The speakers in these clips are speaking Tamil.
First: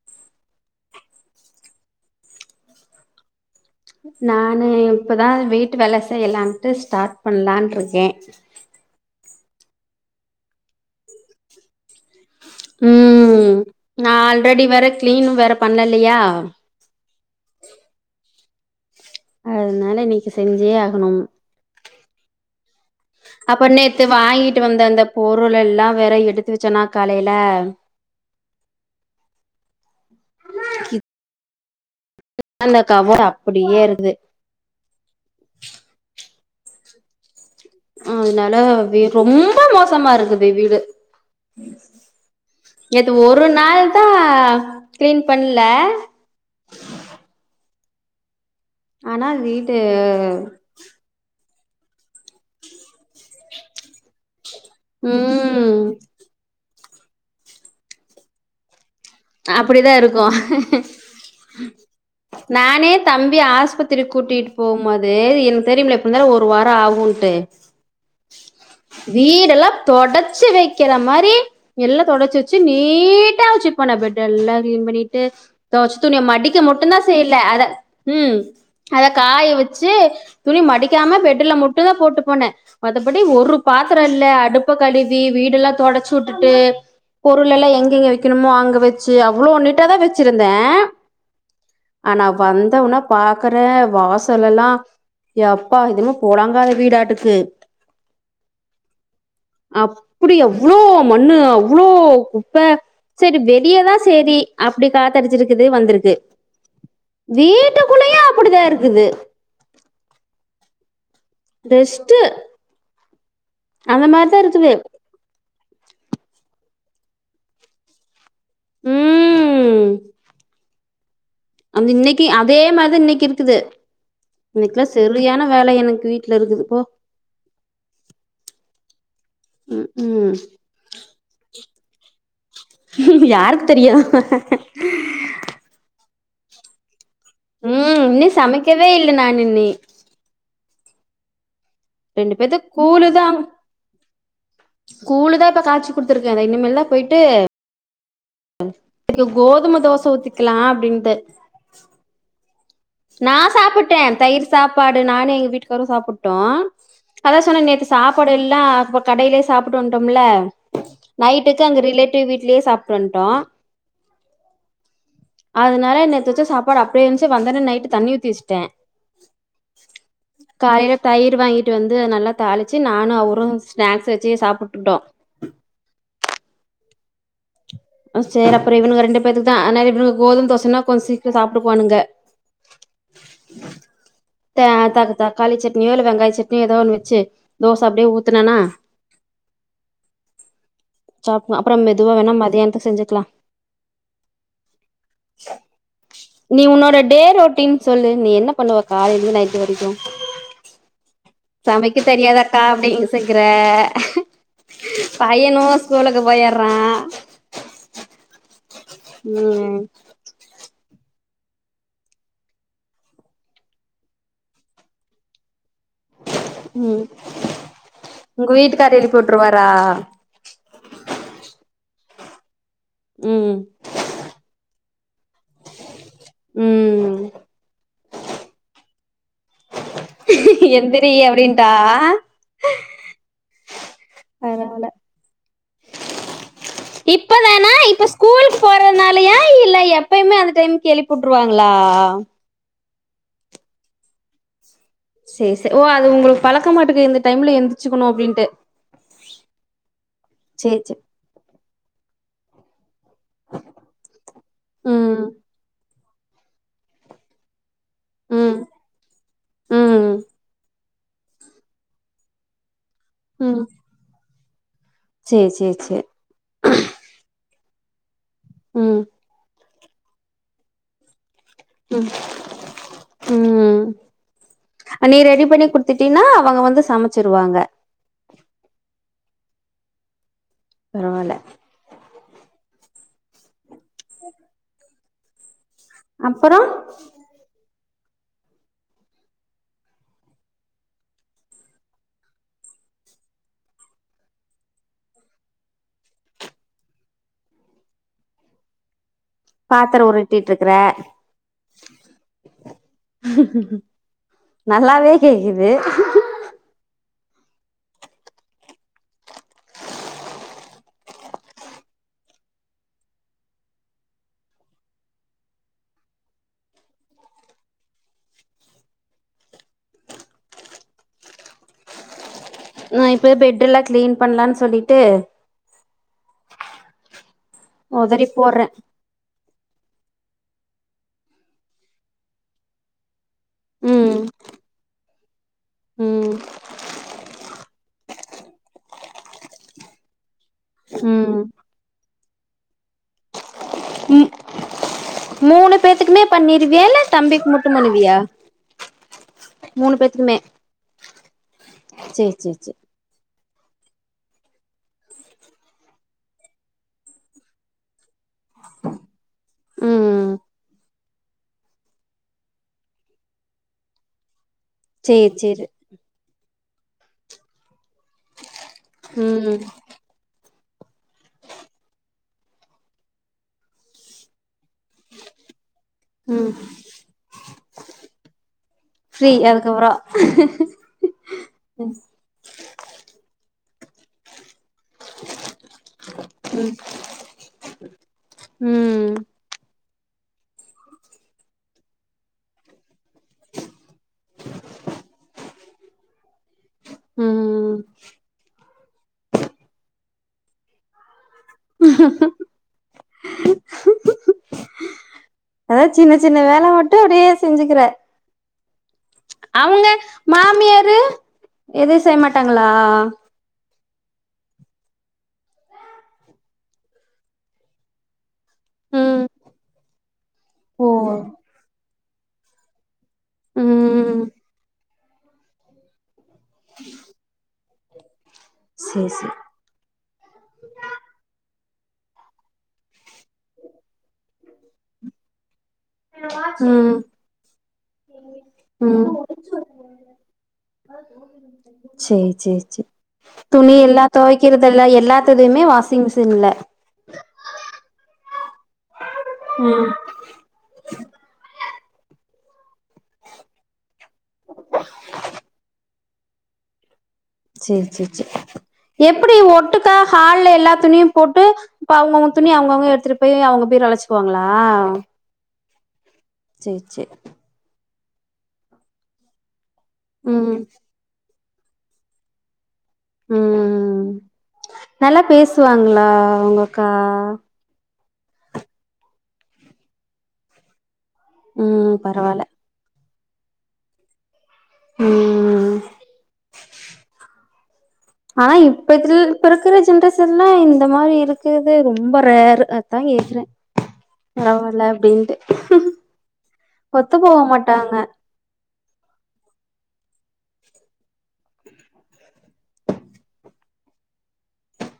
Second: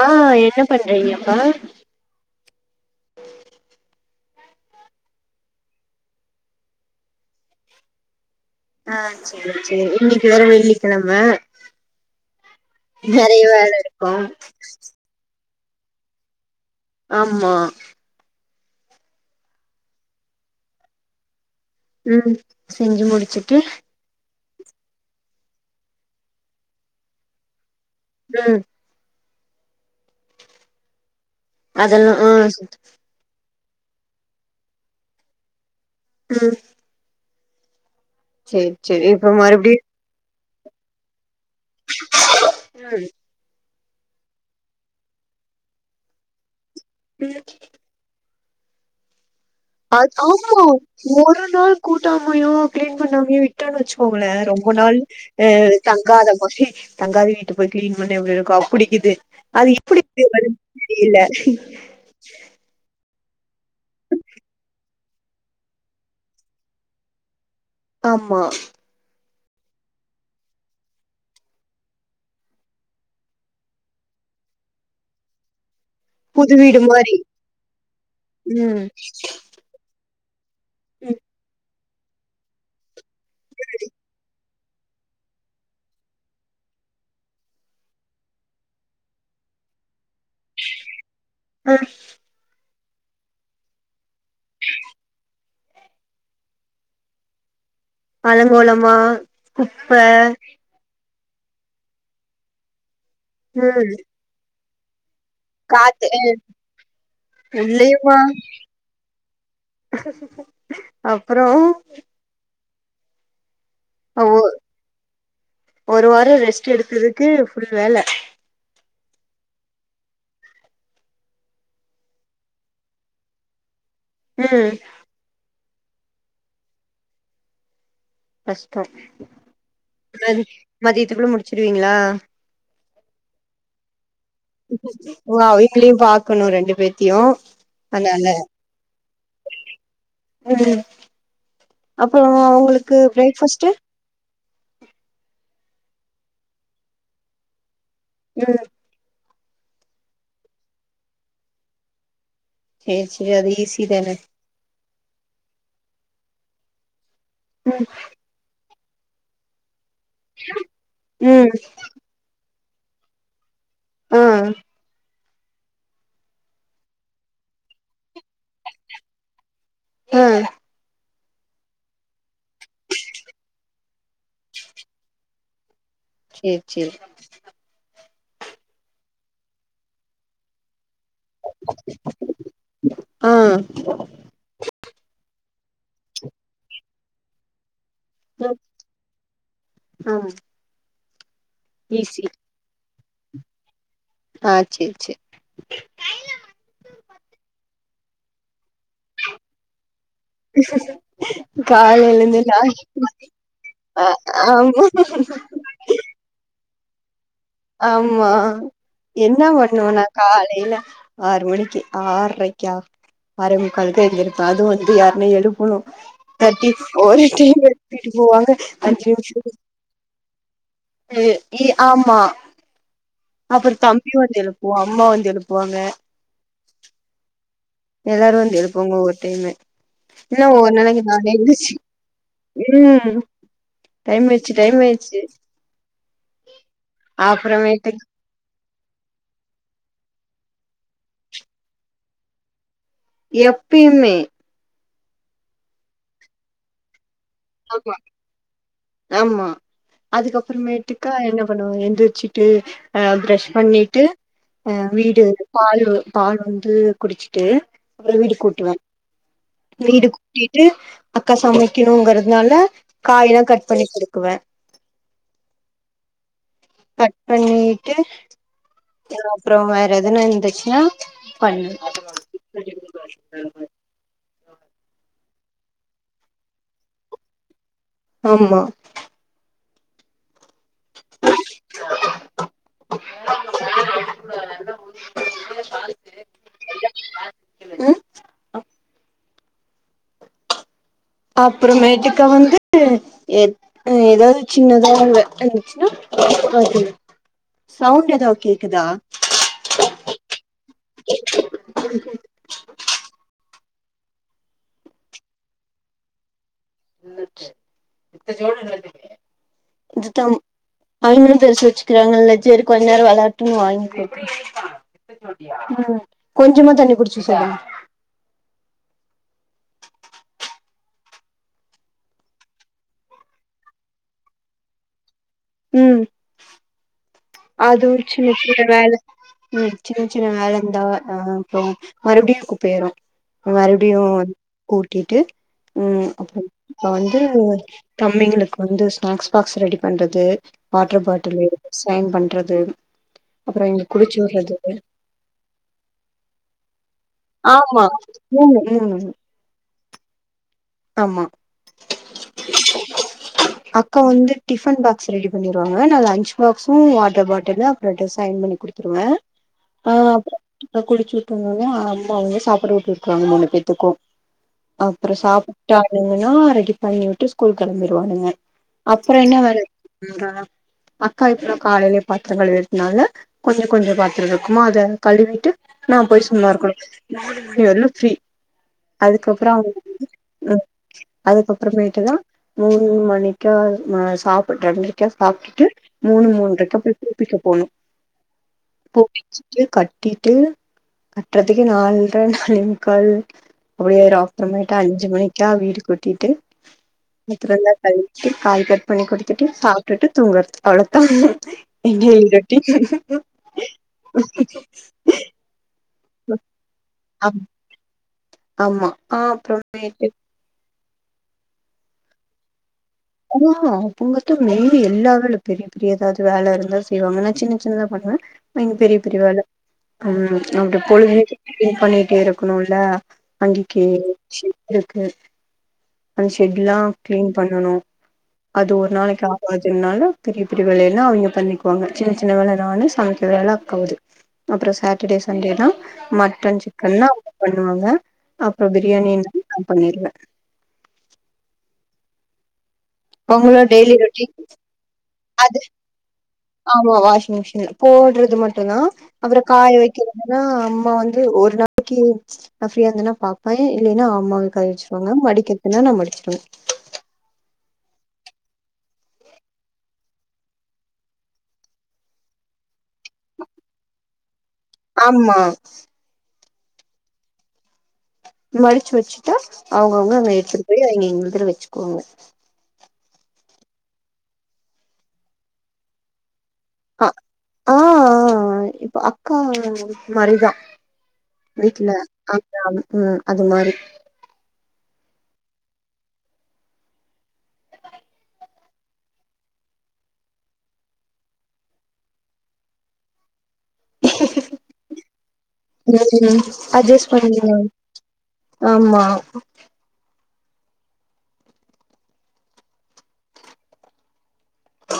ஆ என்ன பண்றீங்கப்பா நானு இப்பதா வீட்டு வேல செய்யலாண்டு ஸ்டார்ட் பண்ணலாண்டுருக்கே ஆ சேரி செரி இன்னைக்கு வேற வெள்ளிக்கெழம ம் வேல நா இருக்கு ஆல்ரெடி வேற கிளீனும் வேற பண்ணலியா ஆமா அதுனால இன்னைக்கு செஞ்சே ஆகணும் ம் செஞ்சு முடிச்சுட்டு செர் வாங்கிட்டு வந்த அந்த பொருள் எல்லா வேற எடுத்து வச்சேன்னா காலைல ம் கி அதல்லா அந்த கவர் அப்டியே இருக்து ம் அதனால சேரி வி சேரி இப்ப ரொம்ப மறுபடியு மோசமா இருக்குது வீடு நேத்து ஒரு நாள் தா கிளீன் பண்ல ம் ஆனா வீட் அது ஆமா ஒரு நாள் கூட்டாமயோ கிளீன் பண்ணாமயோ விட்டன்னு வச்சுக்கோங்களே ரொம் ஒரு நாள் ஆ ம் தங்காத மாரி தங்காத வீட்ட போய் கிளீன் பண்ணா எப்டி இருக்கு அப்டி கிது அது அப்படிதா எப்டி இப்டி இருக்கு வரும்னு தெரில நானே தம்பி ஆஸ்பத்திரி கூட்டிட்டு போம்போது எனக்கு தெரியும்ல எப்டிந்தாலு ஒரு வாரோ ஆகுண்ட்டு ஆமா வீடெல்லா தொடச்சு வைக்கிற மாரி எல்லா தொடச்சு வச்சு நீட்டா வச்சுப் போ நா பெட்டெல்லா கிளீன் பண்ணிட்டு தொவச்ச துணியை புது மடிக்க வீடு மட்டுதா மாரி செய்யல அத ம் அத காய வெச்சு துணி மடிக்காம ம் பெட்டுல மட்டு தா போட்டு போனே மத்தபடி ஒரு பாத்தரே இல்ல அடுப்ப கழுவி வீடல்லா தொடச்சு உட்டுட்டு பொருளெல்லா எங்கே வைக்கணுமோ அங்க வச்சு அவ்ளோ நீட்ட தா வச்சிருந்தே ம் ஆனா வந்தோன பாக்கரே வாசலெல்லா ஏப்பா இதுன்னுமோ பொலங்காத வீடாட்டுக்கு அலங்கோலமா குப்ப அப்டி அவ்ளோ மண்ணு அவ்ளோ குப்ப சேரி வெளிய ம் தா சேரி அப்டி காத்தடிச்சிருக்கு குது காத்து வந்துருக்கு அ வீட்டுக்குள்ளயு அப்படித்தா இருக்குது அப்பறோ ரெஸ்ட் அந்த ஒ மாரி தா [unintelligible] ஒரு வாரோ ரெஸ்ட் எடுத்ததுக்கு ஃபுல் வேல ம் அந்த இன்னைக்கி அதே மாரிதா இன்னைக்கி இருக்குது ம் நெக்லஸ் செரியான வேல எனக்கு வீட்ல இருக்குது போ கஷ்டோ ம் ம் மதி மதியத்துக்குள்ள முடிச்சிடுவீங்களா யாருக்கு தெரியு ஓ வீட்லயு பாக்கணு ரெண்டு பேத்தையு ம் அதனால இன்னு சமைக்கவே இல்ல நா நின்னி ம் அப்பறோ ரெண்டு பேத்துக்கு அவுங்களுக்கு கூழுதா பிரேக்ஃபாஸ்ட்டு கூழு தா இப்ப காச்சி குடுத்துருக்கே இத இனிமேல் தா போய்ட்டு ம் இதுக்கு கோதும தோச ஊத்திக்கலா அப்டின்ட்டு சேரி சேரி நா அது ஈஸி சாப்புட்டே தான தயிர் சாப்பாடு நானு எங்க வீட்டுக்காரு சாப்புட்டோ அதா சொன்ன ம் நேத்து சாப்பாடு எல்லா ஹாஸ்ப கடைலயே சாப்புட்டு வந்ட்டோம்ல ம் நைட்டுக்கு அங்க ரிலேட்டிவ் வீட்லேயே சாப்புட்டு வந்ட்டோ ஆ அதனால நேத்து வச்ச சாப்பாடு அப்டியே இருந்ச்சு வந்தோன நைட்டு தண்ணி ஊத்தி வச்ட்டே ஆ காலையில தயிர் வாங்கிட்டு வந்து நல்லா தாளிச்சு நானு அவரு ஸ்நாக்ஸ் வச்சே சாப்புட்டுட்டோ சேரி சேரி ம் சேரி அப்புறோ இவனுக்கு ரெண்டு பேத்துக்குத் தா இவனுக்கு கோதும்ம தோசன்னா கொஞ்சே சீக்கிரோ சாப்பிட்டு பானுங்க ஆ த தக்கு தா தக்காளி சட்னியோ இல்ல வெங்காய் சட்னியோ ஏதோ ஒன்னு வச்சி தோச அப்டியே ஊத் ம் ஆ சாப்புற அப்புறோ மெதுவா வேணா மத்தியானத்துக் செஞ்சி வெக்கலா ஆ சேர் சேரி நீ உன்னோட டே ரொட்டீன் சொல்லு நீ என்ன பண்ணுவ காலையிலு நைட்டு வரைக்கு நீ சொன்து சமைக்க காலைலருந்து தெரியாதக்கா நானு அப்டிங்கிற [inaudible] அ ஆமா ஸ்கூல்க்கு போய்ட்றா ஆமா என்ன ம் பண்ணுவனா காலையில ஆறு மணிக்கி ஆற்ரைக்கா ஆறே முக்காலுக்கே எந்திருப்பே அதுவு வந்து யாருனா எழுப்பணு தட்டி ம் ஆ ஒரு டைம் எழுப்பிட்டு போவாங்க உங்க வீட்டுக்காரு அஞ்சு எழுப்பி நிம்ஷ விட்ருவாரா ம் இ ஆமா ம் அப்பற தம்பி வந்து எழுப்புவா அம்மா வந்து எழுப்புவாங்க ம் எல்லாரு வந்து எழுப்புவாங்க ஒரு டைமு இன்ன ஒரு நாளைக்கு எந்திரி நானே அப்டின்ட்டா எந்திருந்துச்சு ம் டைம் ஆய்ர்ச்சு பரவால்ல டைம் ஆய்ர்ச்சு இப்போதானா அப்புறமேட்டுக்கு இப்பஸ் ஸ்கூல் போறதுனாலயா இல்ல எப்பயுமே அந்த டைம் எழிப்புட்டுருவாங்ளா எப்பயுமே சேரி சேரி ஓ அது உங்களுக்கு பழக்கமாட்டுக்கு இருந்துருக் ஆமா ஆமா சேரி சேரி அதுக்கப்பறமேட்டுக்கா என்னப் பண்ணுவே எந்திருச்சுட்டு அ ஃப்ரெஷ் பண்ணிட்டு அ வீடு ம் பாலு பால் வந்து குடிச்சிட்டு அப்பற வீடு ம் கூட்டுவே வீடு ம் கூட்டிட்டு அக்கா சமைக்கணுங்கறதுனால காயெல்லா ம் கட் பண்ணி குடுக்குவே சேரி சேரி சேர் கட் பண்ணிட்டு ம் ம் அப்றோ வேற எதுனா இருந்துச்சுனா பண்ணு ம் ம் ம் நீ ரெடி பண்ணி குடுத்துட்டீனா அவங்க வந்து சமைச்சிருவாங்க ஆமா பரவால்ல [inaudible] அப்பறோ ம் அ அப்பறமேட்டுக்கா வந்து இப் அ எதாவ்து சின்னதா அங்க இருந்துச்சுனா பாத்துருவ சவுண்ட் எதாவ் கேக்குதா பாத்தர உருட்டிட்ருக்குற நல்லாவே கேக்குது இத்த கோடு ன் அவ்ங்களு தெரிச்சு வெச்சுக்கிறாங்கல்ல சேரி கொஞ்ச நேர வெளாட்டுன்னு வாங்கிட்ருக்கே உம் கொஞ்சமா தண்ணி புடிச்சு சார் நா இப்பே பெட்டெல்லா கிளீன் பண்லான் சொல்லிட்டு ம் அதுவு ஒதறி சின்ன சின்ன போட்றே வேல ம் சின்ன சின்ன வேல இருந்தா அ அப்றோ மறுபடியு குப்பை ஆயிரு ம் மறுபடியு ம் கூட்டிட்டு ம் அப்றம் இப்ப வந்து தம்பிங்களுக்கு வந்து ஸ்நாக்ஸ் பாக்ஸ் ரெடி பண்றது வாட்டர் ம் பாட்டிலு அயன் பண்றது அப்பறோ இவங்கள குளிச்சு ம் உட்றது மூணு பேத்துக்கு மே பண்ணிருவியா இல்ல தம்பிக்கு மட்டு ஆமா பண்ணுவியா மூணு மூணு மூணு பேத்துக்குமே ஆமா சேரி சேரி சேரி அக் கா வந்து டிஃபன் பாக்ஸ் ரெடி பண்ணிருவாங்க நா லன்ச் பாக்ஸூ வாட்டர் பாட்டிலு நா டிசைன் பண்ணி குடுத்துருவ அவ ம் அப்றோ குளிச் [unintelligible] அம்மா அவுங்க சாப்பாடு ஊட்டி உட்ருவாங்க மூணு பேத்துக்கு அப்றோ சேரி சாப் சேரி பாத்தீங்கன்னா ரெடி பண்ணி உட்டு ஸ்கூல் கெளம்பிடுவானுங்க அப்பறோ என்ன வேல ம் இரு அக்கா இப்ப தா காலையில பாத்தரங்கள் வெளக்னால கொஞ்ச கொஞ்ச பாத்தரம் இருக்குமா அத கழுவிட்டு நா போய் சும்மா ம் இருக்கணு நாலு மணி வரைலு ஃப்ரீ ஃப்ரீ அதுக்கப்ற அவ்ங்க அதுக்கப்புறோ வந்து அதுக்கப்பறமேட்டு தா மூணு மணிக்கா நா சாப் ரெண்ரைக்கா சாப்ட்டுட்டு மூணு மூண்ரைக்கா போய் கூப்பிக்க போணு ம் த்த கட்டிட்டு கட்றதுக்கே நால்ர நா [unintelligible] அப்டே ஒரு [unintelligible] த வீடு கூட்டிட்டு பாத்தரோ ம் எல்லாம் கழுவிட்டு காய் பண்ணி குடுத்துட்டு சாப்ட்டுட்டு தூங்கறது அவ்ள தா இங்க எங்க டீச்சரு அதா சின்ன சின்ன வேல மட்டு அப்டே ஆம் செஞ்சுக்கற ஆமா அஹ் அப்பறமேட்டு மாமியாரு எது செய்ய மாட்டாங்களா ஆ [unintelligible] மே எல்லா வேலை பெரிய பெரிய எதாவது வேல இருந்தா செய்வாங்க நா சின்ன சின்னதா பண்ணுவே எங்க பெரிய பெரிய ம் வேல ம் அப்டி ஓ பொழுதனைக்கு க்ளீன் பண்ணிட்டே இருக்கணுல அங்கிக்கு ம் இருக்கு அந்த ஷெட் லா கிளீன் பண்ணனு அது ஒரு சேரி நாளைக்கு சேரி ஆவாது னால பெரிய பெரிய வேலையல்லா அவிங்க பண்ணிக்குவாங்க சின்ன சின்ன வேல நானு சமைக்கற வேல அக்காது அப்றோ சேட்டர்டே சண்டேனா மட்டன் ம் சிக்கன்னா அவுங்க பண்ணுவாங்க அப்ப பிரியாணின்னா நா பண்ணிருவே செரி செரி செரி உங்களோட துணி டெய்லி எல்லா ரொட்டீன் தோக்கறதெல்லா அது எல்லாத்ததுமே வாஷிங் மிஷின்ல வாஷிங் மிஷின் போட்றது மட்டு்தா அப்பறோ காய ம் வெக்கிறதுனா அம்மா வந்து ஒரு நாள் நா ஃப்ரியா இருந்தன்னா பாப்ப இல்லேன்னா அம்மாவே காய வெச்சிருவாங்க மடிக்கிறதுன்னா நா மடிச்சுருவ செரி செரி செரி எப்டி ஒட்டுக்கா ஹால்ல எல்லா துணியு போட்டு இப்ப அவுங்கவுங்க துணி அவுங்கவுங்க எடுத்துட்டு போய் அவுங்க பீரோல வச்சுக்குவாங்களா ஆமா செசெ மடிச்சு வெச்சுட்டா அவுங்கவுங்க அங்க ம் எடுத்துட்டு போய் இங்க இதுல வெச்சுக்குவாங்க ம் நல்லா பேசுவாங்களா உங்கக்கா ஆஹ ஆஹ இப்ப அக்கா மாரி வீட்ல ம் பரவால்ல அக்கா ம் அது மாரி ம் ஆனா இப்பதுல இப்ப இருக்கற ஜென்ரேஷன்லா இந்த மாரி இருக்குறது ரொம்ப ரேரு அத்தா கேக்குறே யாரோ வர்ல அப்டின்ட்டு ம் அஜ்ஜஸ் ஒத்து போக பண்ணனு மாட்டாங்க ஆமா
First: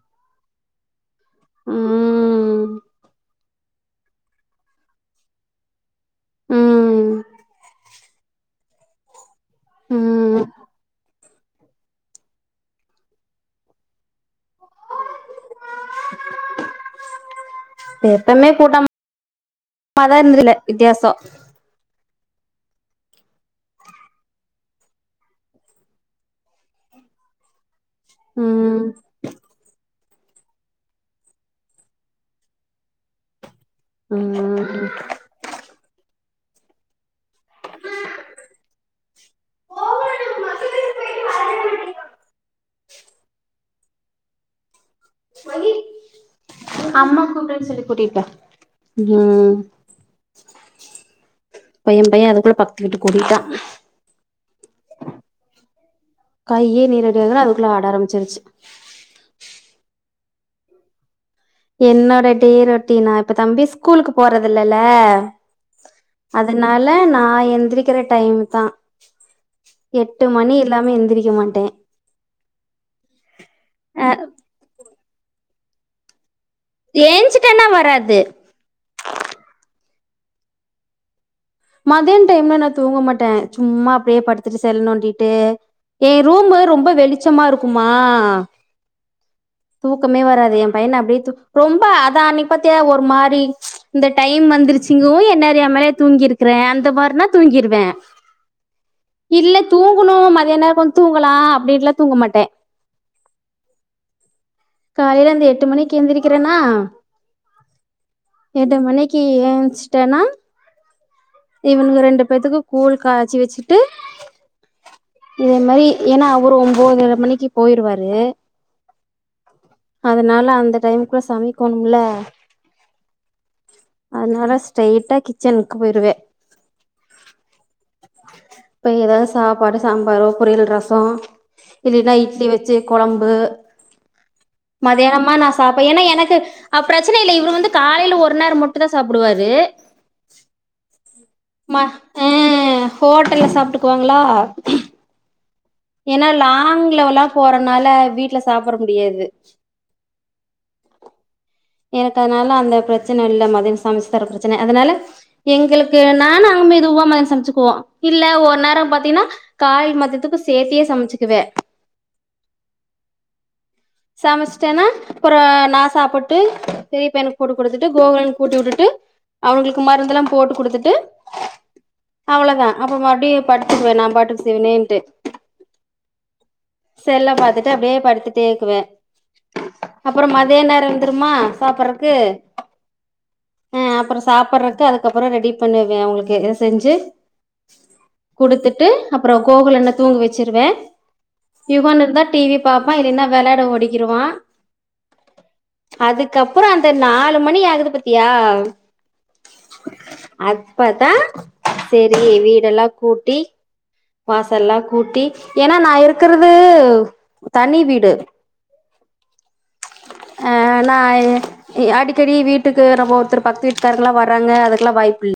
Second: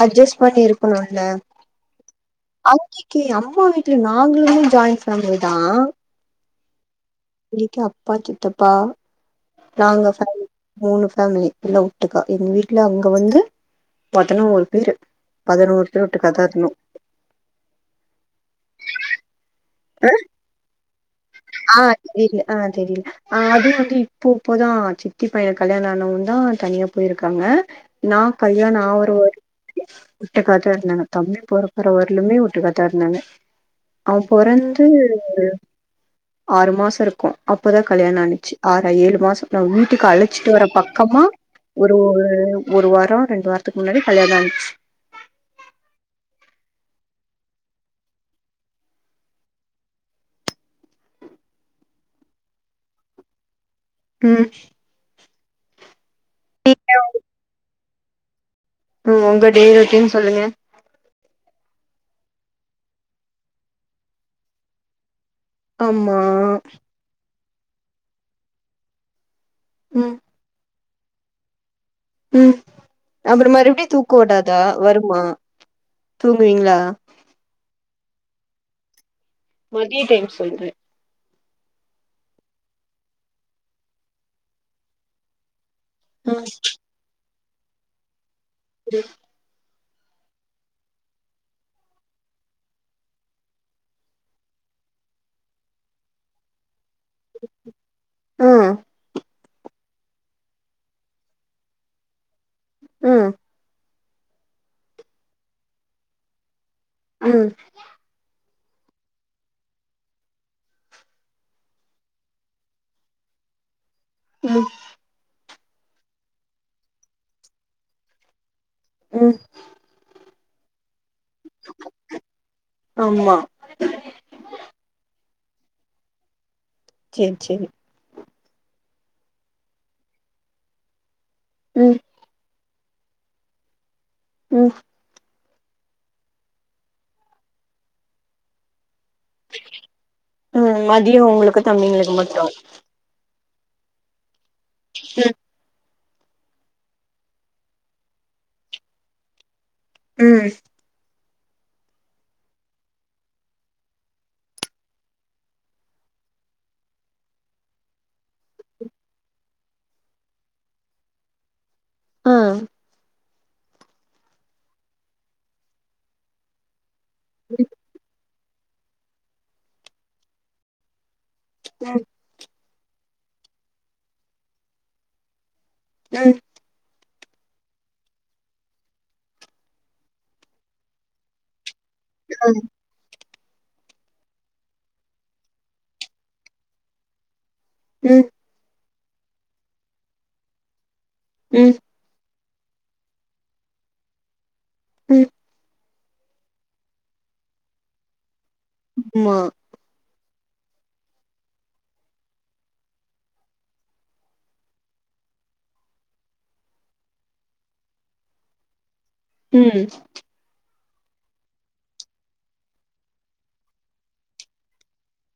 அஜ்ஜஸ் பண்ணி இருக்கணுல்ல ம் அங்கிக்கி அம்மா வீட் டு நாங்களுமே ஜாயின் ஃபேமிலி தா ம் பெரியப்பா அப்பா சித்தப்பா நாங்க ம் ஃபேமிலி மூணு ஃபேமிலி எல்லா ஒட்டுக்கா எங்க வீட்ல அங்க வந்து பதனோரு பேரு பதனோரு பேர் ஒட்டுக்காதா இருந்தோ எப்பமே கூட்ட மா இருந்தல்ல வித்தியாசோ ஆ தெரில ஆ தெரில அ அதுவு வந்து இப்போ இப்போதா சித்தி பையன் கல்யாணோ ஆணவுந்தா தனியா போயிருக்காங்க நா கல்யாணோ ம் ஆவர வரைக்கு ஒட்டுகாதா இருந்தங்க தம்பி பொறக்கற வரலயுமே ஒட்டுகாதா இருந்தங்க அவன் பொறந்து ம் ஒரு ஆறு மாசோ இருக்கு அப்பதா கல்யாணு ஆச்சு ஆறா ஏழு மாசோ வீட்டுக்கு அழைச்சிட்டு வர பக்கமா ஒரு ஒரு வாரோ ரெண்டு வாரத்துக்கு முன்னாடி கல்யாணோ ஆய்ச்சு [unintelligible] அம்மா கூப்பிட்ட சொல்லி கூட்டிட்டுவா ம்ஹ் பையன் பையன் அதுகுள்ள பக்கத்து வீட்டுக்கு ஓடிட்டான் ம் கையே நீரடி ஆகல அதுக்குள்ள ஆட ஆரம்பிச்சிருச்சு ம் உங்க டெய்லி ருட்டீன் சொல்லுங்க என்னோட டெ ரொட்டீனா இப்ப தம்பி ஸ்கூலுக்கு போறது இல்லல்ல ஆமா அதனால நா எந்திரிக்கிற டைம்தா ம் எட்டு மணி இல்லாம எந்திரிக்க மாட்டன் ம் அப்றோ மறுபடியு தூக்க அ வுடாதா வருமா தூங்குவீங்ளா ஏஞ்சிட்டன்னா வராது மதிய டைம் சொல்ற மதியோ டைம்ல நா தூங்க மாட்டன் சும்மா அப்டியே படுத்துட்டு செல் நொண்டிட்டு என் ம் ரூம்பு ரொம்ப வெளிச்சமா இருக்குமா [unintelligible] தூக்கமே வராது என் பையன அப்டியே தூ ரொம்ப அதா அன்னைக்கு பாத்தியா ஒரு மாரி ம்ச் இந்த டைம் வந்துருச்வூங்கு என்ன அறியாமலே தூங்கிரு க்கிற இந்த மாரினா தூங்கிருவ ம் இல்ல தூங்குணு மதியான நேரோ கொஞ்ச தூங்கலா அப்டின்னெல்லா தூங்கமாட்டே ம் காலைல அந்த எட்டு மணிக்கு எந்திரிக்கறேனா ம் எட்டு மணிக்கு ஏஞ்ச்சிட்டேனா இவனுங்க ரெண்டு பேத்துக்கு கூழ் காய்ச்சி வெச்சுட்டு ம் இதே மாதனரி ஏன்னா ஒரு ஒன்ம்பதரை மணிக்கு போயிருவாரு ம் நா எல்லா அந்த டைமுக்குள்ள சமைக்கோணுமல்ல ஆமா அதனால ஸ்ட்ரைய்ட்டா கிச்சனுக்கு போயிருவே சேரி சேரி போய் எதாவது சாப்பாடு, சாம்பாருஃ, பெரியல், ரசோ ம் இல்லைனா இட்லி வெச்சு கொழம்பு ம் மதியானமா நா சாப்பிடுவே ஏன்னா எனக்கு அ பிரச்சன இல்ல இவரு வந்து காலைல ஒரு நேரோ மட்டுந்தா சாப்டுவாரு ம் மதியோ உங்களுக்கு ம தம்பிங்களுக்கு அ மட்டு ஹோட்டல்ல சாப்ட்டுக்குவாங்ளா ம் ஏன்னா லாங்லல்லா போறனால வீட்ல சாப்ட முடியாது ம் எனக்கு அதனால அந்த பிரச்சன இல்ல மதியானு சமச்சு தர பிரச்சன அதனால எங்களுக்கு நானு மெதுவா மதிய சமச்சுக்குவோ இல்ல ஒரு நேரம் பாத்தீனா காய் மதித்துக்கு சேத்தே சமச்சுக்குவே ஆ சமச்டேன்னா அப்புற நா சாப்புட்டு பெரிய பயனுக்கு போட்டு குடுத்துட்டு கோகுலனுக்கு ஊட்டி விட்டுட்டு அவுனங்களுக்கு மருந்தெலா போட்டு குடுத்துட்டு ம் அவ்ளதா அப்ப மறுபடியு படுத்துக்குவே நாபாட்டுக்கு செவனேன்ட்டு ம் செல்ல பாத்துட்டு அப்டியே படுத்துட்டேக்குவ அப்புறம் மதிய நேரம் வந்துருமா சாப்ட்றதுக்கு ஆ அப்றோ சாப்பட்றக்கு அதுக்கப்றோ ரெடி பண்ணுவனஸ அவுங்ளுக்கு எது செஞ்சு ம் குடுத்துட்டு அப்றோ கோகுலன்ன தூங்க வச்சிருவே ம் ம் யுவானிருந்தா டிவி பாப்பா இல்லின்னா வெளாட ஓடிக்கிறவான் ம் அதுக்கப்றோ அந்த நாலு மணியாகுது பாத்தியா ஆமா அப்பத்தா செரி வீடெல்லா கூட்டி வாசல்லா கூட்டி ஏன்னா நா இருக்கறது தனி வீடு ம் ஆ நா அடிக்கடி வீட்டுக்கு நம்போ ஒருத்தர் பக்கத்து வீட்டு்காரெல்லா வராங்க அதுக்கல்லா வாய்ப்புயில்ல